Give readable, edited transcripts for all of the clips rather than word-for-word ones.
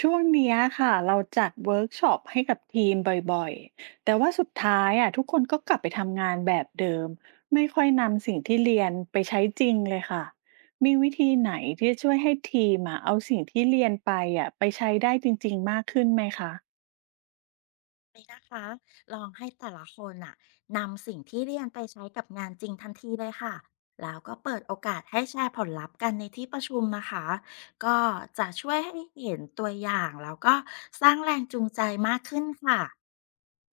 ช่วงเนี้ยค่ะเราจัดเวิร์กช็อปให้กับทีมบ่อยๆ แต่ว่าสุดท้ายอ่ะทุกคนก็กลับไปทำงานแบบเดิมไม่ค่อยนำสิ่งที่เรียนไปใช้จริงเลยค่ะมีวิธีไหนที่จะช่วยให้ทีมอ่ะเอาสิ่งที่เรียนไปไปใช้ได้จริงๆมากขึ้นไหมคะนี้นะคะลองให้แต่ละคนน่ะนำสิ่งที่เรียนไปใช้กับงานจริงทันทีเลยค่ะ แล้วก็เปิดโอกาสให้แชร์ผลลัพธ์กันในที่ประชุมนะคะ ก็จะช่วยให้เห็นตัวอย่างแล้วก็สร้างแรงจูงใจมากขึ้นค่ะ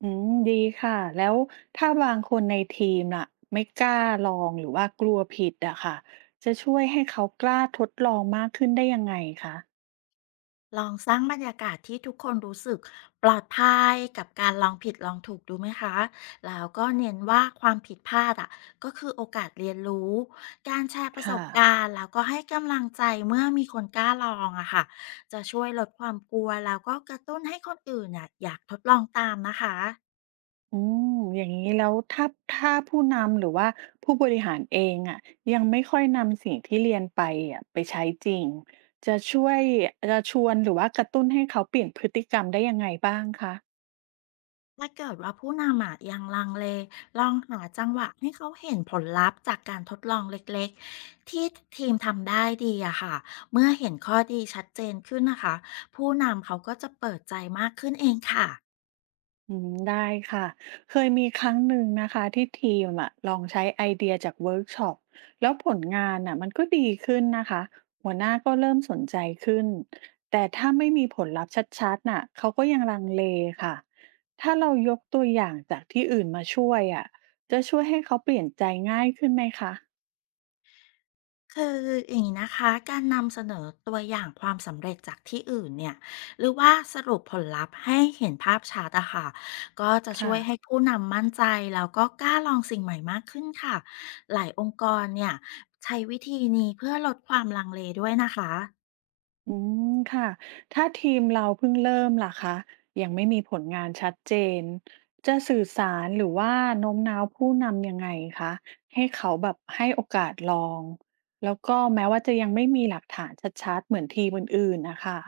อืมดีค่ะแล้วถ้าบางคนในทีมล่ะไม่กล้าลองหรือว่ากลัวผิดอะค่ะจะช่วยให้เขากล้าทดลองมากขึ้นได้ยังไงคะลองสร้างบรรยากาศที่ทุกคนรู้สึกปลอดภัยกับการลองผิดลองถูกดูไหมคะ แล้วก็เน้นว่าความผิดพลาดอ่ะก็คือโอกาสเรียนรู้ การแชร์ประสค่ะ บการณ์แล้วก็ให้กำลังใจเมื่อมีคนกล้าลองอะค่ะจะช่วยลดความกลัวแล้วก็กระตุ้นให้คนอื่นน่ะอยากทดลองตามนะคะ อืมอย่างนี้แล้วถ้าผู้นำหรือว่าผู้บริหารเองอะยังไม่ค่อยนำสิ่งที่เรียนไปไปใช้จริงจะช่วยจะชวนหรือว่ากระตุ้นให้เขาเปลี่ยนพฤติกรรมได้ยังไงบ้างคะ ถ้าเกิดว่าผู้นำอะยังลังเลลองหาจังหวะให้เขาเห็นผลลัพธ์จากการทดลองเล็กๆที่ทีมทำได้ดีอะค่ะเมื่อเห็นข้อดีชัดเจนขึ้นนะคะผู้นำเขาก็จะเปิดใจมากขึ้นเองค่ะ อืมได้ค่ะเคยมีครั้งหนึ่งนะคะที่ทีมอะลองใช้ไอเดียจากเวิร์กช็อปแล้วผลงานอะมันก็ดีขึ้นนะคะหัวหน้าก็เริ่มสนใจขึ้นแต่ถ้าไม่มีผลลัพธ์ชัดๆน่ะเขาก็ยังลังเลค่ะถ้าเรายกตัวอย่างจากที่อื่นมาช่วยอะจะช่วยให้เขาเปลี่ยนใจง่ายขึ้นไหมคะคืออย่างนี้นะคะการนำเสนอตัวอย่างความสำเร็จจากที่อื่นเนี่ยหรือว่าสรุปผลลัพธ์ให้เห็นภาพชัดอะค่ะก็จะช่ค่ะ วยให้ผู้นำมั่นใจแล้วก็กล้าลองสิ่งใหม่มากขึ้นค่ะหลายองค์กรเนี่ยใช้วิธีนี้เพื่อลดความลังเลด้วยนะคะ อืมค่ะถ้าทีมเราเพิ่งเริ่มล่ะคะยังไม่มีผลงานชัดเจนจะสื่อสารหรือว่าโน้มน้าวผู้นำยังไงคะให้เขาแบบให้โอกาสลองแล้วก็แม้ว่าจะยังไม่มีหลักฐานชัดๆเหมือนทีมอื่นๆนะคะ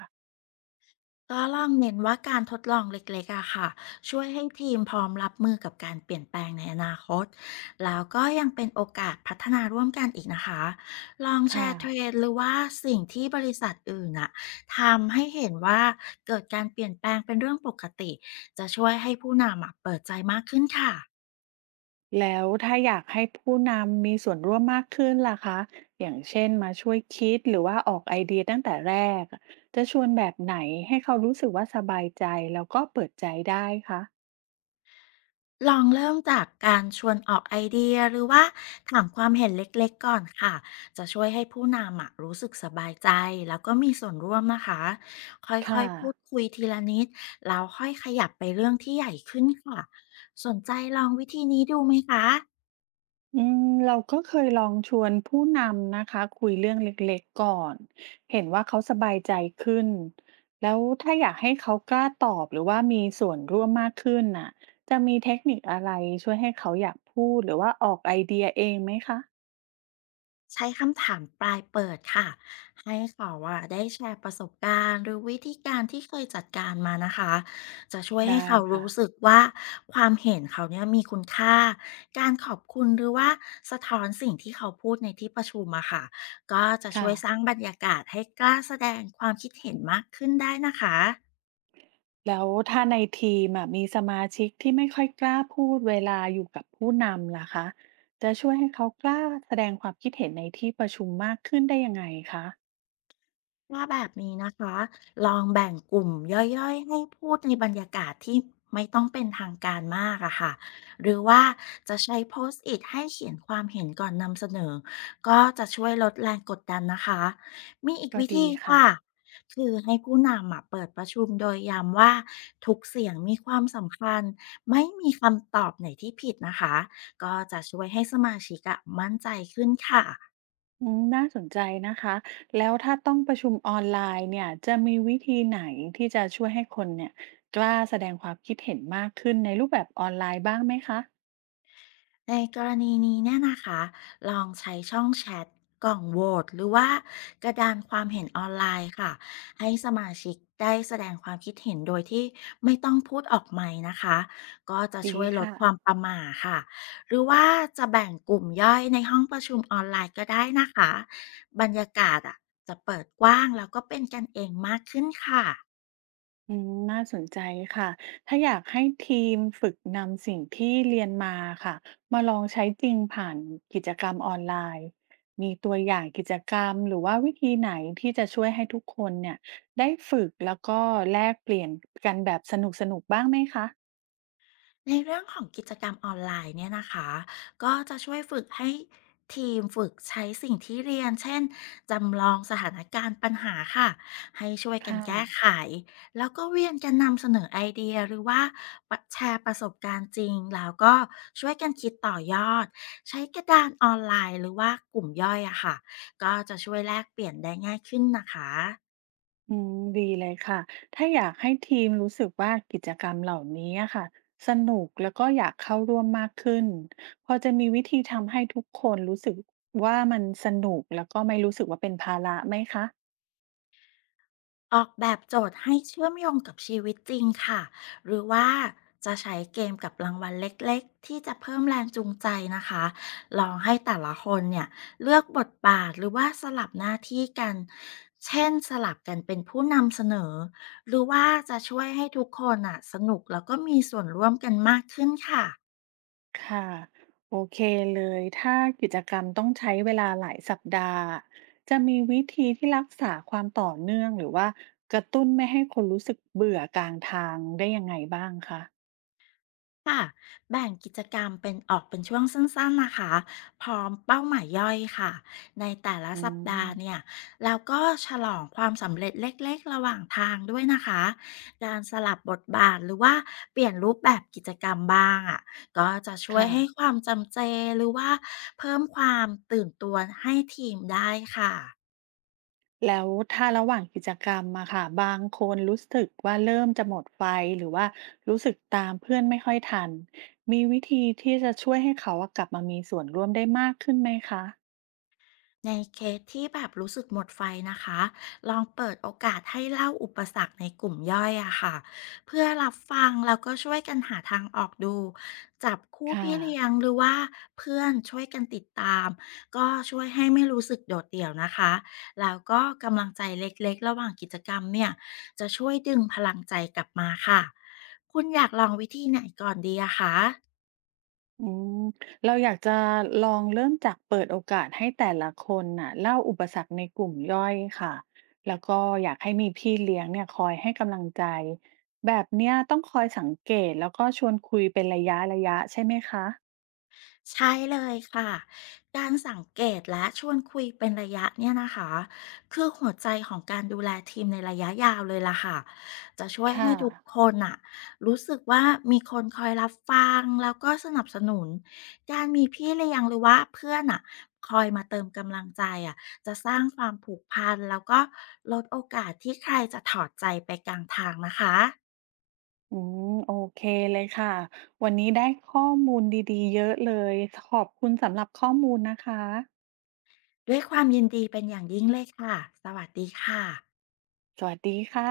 ก็ลองเน้นว่าการทดลองเล็กๆอะค่ะช่วยให้ทีมพร้อมรับมือกับการเปลี่ยนแปลงในอนาคตแล้วก็ยังเป็นโอกาสพัฒนาร่วมกันอีกนะคะลองแชค่ะร์เทรนด์หรือว่าสิ่งที่บริษัทอื่นอะทำให้เห็นว่าเกิดการเปลี่ยนแปลงเป็นเรื่องปกติจะช่วยให้ผู้นำอะเปิดใจมากขึ้นค่ะ แล้วถ้าอยากให้ผู้นำมีส่วนร่วมมากขึ้นล่ะคะอย่างเช่นมาช่วยคิดหรือว่าออกไอเดียตั้งแต่แรกจะชวนแบบไหนให้เขารู้สึกว่าสบายใจแล้วก็เปิดใจได้คะลองเริ่มจากการชวนออกไอเดียหรือว่าถามความเห็นเล็กๆก่อนค่ะจะช่วยให้ผู้นำอะรู้สึกสบายใจแล้วก็มีส่วนร่วมนะคะค่ค่ะ อยๆพูดคุยทีละนิดแล้วค่อยขยับไปเรื่องที่ใหญ่ขึ้นค่ะสนใจลองวิธีนี้ดูไหมคะ อืมเราก็เคยลองชวนผู้นำนะคะคุยเรื่องเล็กๆก่อนเห็นว่าเขาสบายใจขึ้นแล้วถ้าอยากให้เขากล้าตอบหรือว่ามีส่วนร่วมมากขึ้นน่ะจะมีเทคนิคอะไรช่วยให้เขาอยากพูดหรือว่าออกไอเดียเองไหมคะใช้คำถามปลายเปิดค่ะให้เขาอะได้แชร์ประสบการณ์หรือวิธีการที่เคยจัดการมานะคะจะช่วยให้ได้เขาค่ะรู้สึกว่าความเห็นเขาเนี่ยมีคุณค่าการขอบคุณหรือว่าสะท้อนสิ่งที่เขาพูดในที่ประชุมอะค่ะก็จะช่ค่ะวยสร้างบรรยากาศให้กล้าแสดงความคิดเห็นมากขึ้นได้นะคะ แล้วถ้าในทีมอะมีสมาชิกที่ไม่ค่อยกล้าพูดเวลาอยู่กับผู้นำล่ะคะจะช่วยให้เขากล้าแสดงความคิดเห็นในที่ประชุมมากขึ้นได้ยังไงคะถ้าแบบนี้นะคะลองแบ่งกลุ่มย่อยๆให้พูดในบรรยากาศที่ไม่ต้องเป็นทางการมากอะค่ะหรือว่าจะใช้โพสต์อิทให้เขียนความเห็นก่อนนำเสนอก็จะช่วยลดแรงกดดันนะคะมีอีกก็วิดีธีค่ะ ค่ะคือให้ผู้นำอะเปิดประชุมโดยย้ำว่าทุกเสียงมีความสำคัญไม่มีคำตอบไหนที่ผิดนะคะก็จะช่วยให้สมาชิกอะมั่นใจขึ้นค่ะ อืมน่าสนใจนะคะ แล้วถ้าต้องประชุมออนไลน์เนี่ยจะมีวิธีไหนที่จะช่วยให้คนเนี่ยกล้าแสดงความคิดเห็นมากขึ้นในรูปแบบออนไลน์บ้างไหมคะในกรณีนี้เนี่ยนะคะลองใช้ช่องแชทกล่องโหวตหรือว่ากระดานความเห็นออนไลน์ค่ะให้สมาชิกได้แสดงความคิดเห็นโดยที่ไม่ต้องพูดออกใหม่นะคะก็จะดีช่วยลดค่ะความประหม่าค่ะหรือว่าจะแบ่งกลุ่มย่อยในห้องประชุมออนไลน์ก็ได้นะคะบรรยากาศอ่ะจะเปิดกว้างแล้วก็เป็นกันเองมากขึ้นค่ะ อืมน่าสนใจค่ะถ้าอยากให้ทีมฝึกนำสิ่งที่เรียนมาค่ะมาลองใช้จริงผ่านกิจกรรมออนไลน์มีตัวอย่างกิจกรรมหรือว่าวิธีไหนที่จะช่วยให้ทุกคนเนี่ยได้ฝึกแล้วก็แลกเปลี่ยนกันแบบสนุกๆบ้างไหมคะในเรื่องของกิจกรรมออนไลน์เนี่ยนะคะก็จะช่วยฝึกให้ทีมฝึกใช้สิ่งที่เรียนเช่นจำลองสถานการณ์ปัญหาค่ะให้ช่วยกันค่ะ แก้ไขแล้วก็เวียนกันนำเสนอไอเดียหรือว่าแชร์ประสบการณ์จริงแล้วก็ช่วยกันคิดต่อยอดใช้กระดานออนไลน์หรือว่ากลุ่มย่อยอะค่ะก็จะช่วยแลกเปลี่ยนได้ง่ายขึ้นนะคะ อืมดีเลยค่ะถ้าอยากให้ทีมรู้สึกว่ากิจกรรมเหล่านี้อะค่ะสนุกแล้วก็อยากเข้าร่วมมากขึ้นพอจะมีวิธีทำให้ทุกคนรู้สึกว่ามันสนุกแล้วก็ไม่รู้สึกว่าเป็นภาระไหมคะออกแบบโจทย์ให้เชื่อมโยงกับชีวิตจริงค่ะหรือว่าจะใช้เกมกับรางวัลเล็กๆที่จะเพิ่มแรงจูงใจนะคะลองให้แต่ละคนเนี่ยเลือกบทบาทหรือว่าสลับหน้าที่กันเช่นสลับกันเป็นผู้นำเสนอหรือว่าจะช่วยให้ทุกคนอ่ะสนุกแล้วก็มีส่วนร่วมกันมากขึ้นค่ะ ค่ะโอเคเลยถ้ากิจกรรมต้องใช้เวลาหลายสัปดาห์จะมีวิธีที่รักษาความต่อเนื่องหรือว่ากระตุ้นไม่ให้คนรู้สึกเบื่อกลางทางได้ยังไงบ้างคะค่ะแบ่งกิจกรรมเป็นออกเป็นช่วงสั้นๆนะคะพร้อมเป้าหมายย่อยค่ะในแต่ละอืสัปดาห์เนี่มยแล้วก็ฉลองความสำเร็จเล็กๆระหว่างทางด้วยนะคะการสลับบทบาทหรือว่าเปลี่ยนรูปแบบกิจกรรมบ้างอ่ะก็จะช่วยค่ะ ให้ความจำเจหรือว่าเพิ่มความตื่นตัวให้ทีมได้ค่ะ แล้วถ้าระหว่างกิจกรรมอะค่ะบางคนรู้สึกว่าเริ่มจะหมดไฟหรือว่ารู้สึกตามเพื่อนไม่ค่อยทันมีวิธีที่จะช่วยให้เขาอะกลับมามีส่วนร่วมได้มากขึ้นไหมคะในเคสที่แบบรู้สึกหมดไฟนะคะลองเปิดโอกาสให้เล่าอุปสรรคในกลุ่มย่อยอะค่ะเพื่อรับฟังแล้วก็ช่วยกันหาทางออกดูจับคู่ค่ะพี่เลี้ยงหรือว่าเพื่อนช่วยกันติดตามก็ช่วยให้ไม่รู้สึกโดดเดี่ยวนะคะแล้วก็กำลังใจเล็กๆระหว่างกิจกรรมเนี่ยจะช่วยดึงพลังใจกลับมาค่ะคุณอยากลองวิธีไหนก่อนดีอะคะ อืมเราอยากจะลองเริ่มจากเปิดโอกาสให้แต่ละคนน่ะเล่าอุปสรรคในกลุ่มย่อยค่ะแล้วก็อยากให้มีพี่เลี้ยงเนี่ยคอยให้กำลังใจแบบเนี้ยต้องคอยสังเกตแล้วก็ชวนคุยเป็นระยะใช่ไหมคะใช่เลยค่ะการสังเกตและชวนคุยเป็นระยะเนี่ยนะคะคือหัวใจของการดูแลทีมในระยะยาวเลยล่ะค่ะจะช่วยค่ะ ให้ทุกคนอะรู้สึกว่ามีคนคอยรับฟังแล้วก็สนับสนุนการมีพี่เลี้ยงหรือว่าเพื่อนอะคอยมาเติมกำลังใจอะจะสร้างความผูกพันแล้วก็ลดโอกาสที่ใครจะถอดใจไปกลางทางนะคะอืมโอเคเลยค่ะวันนี้ได้ข้อมูลดีๆเยอะเลยขอบคุณสำหรับข้อมูลนะคะด้วยความยินดีเป็นอย่างยิ่งเลยค่ะสวัสดีค่ะสวัสดีค่ะ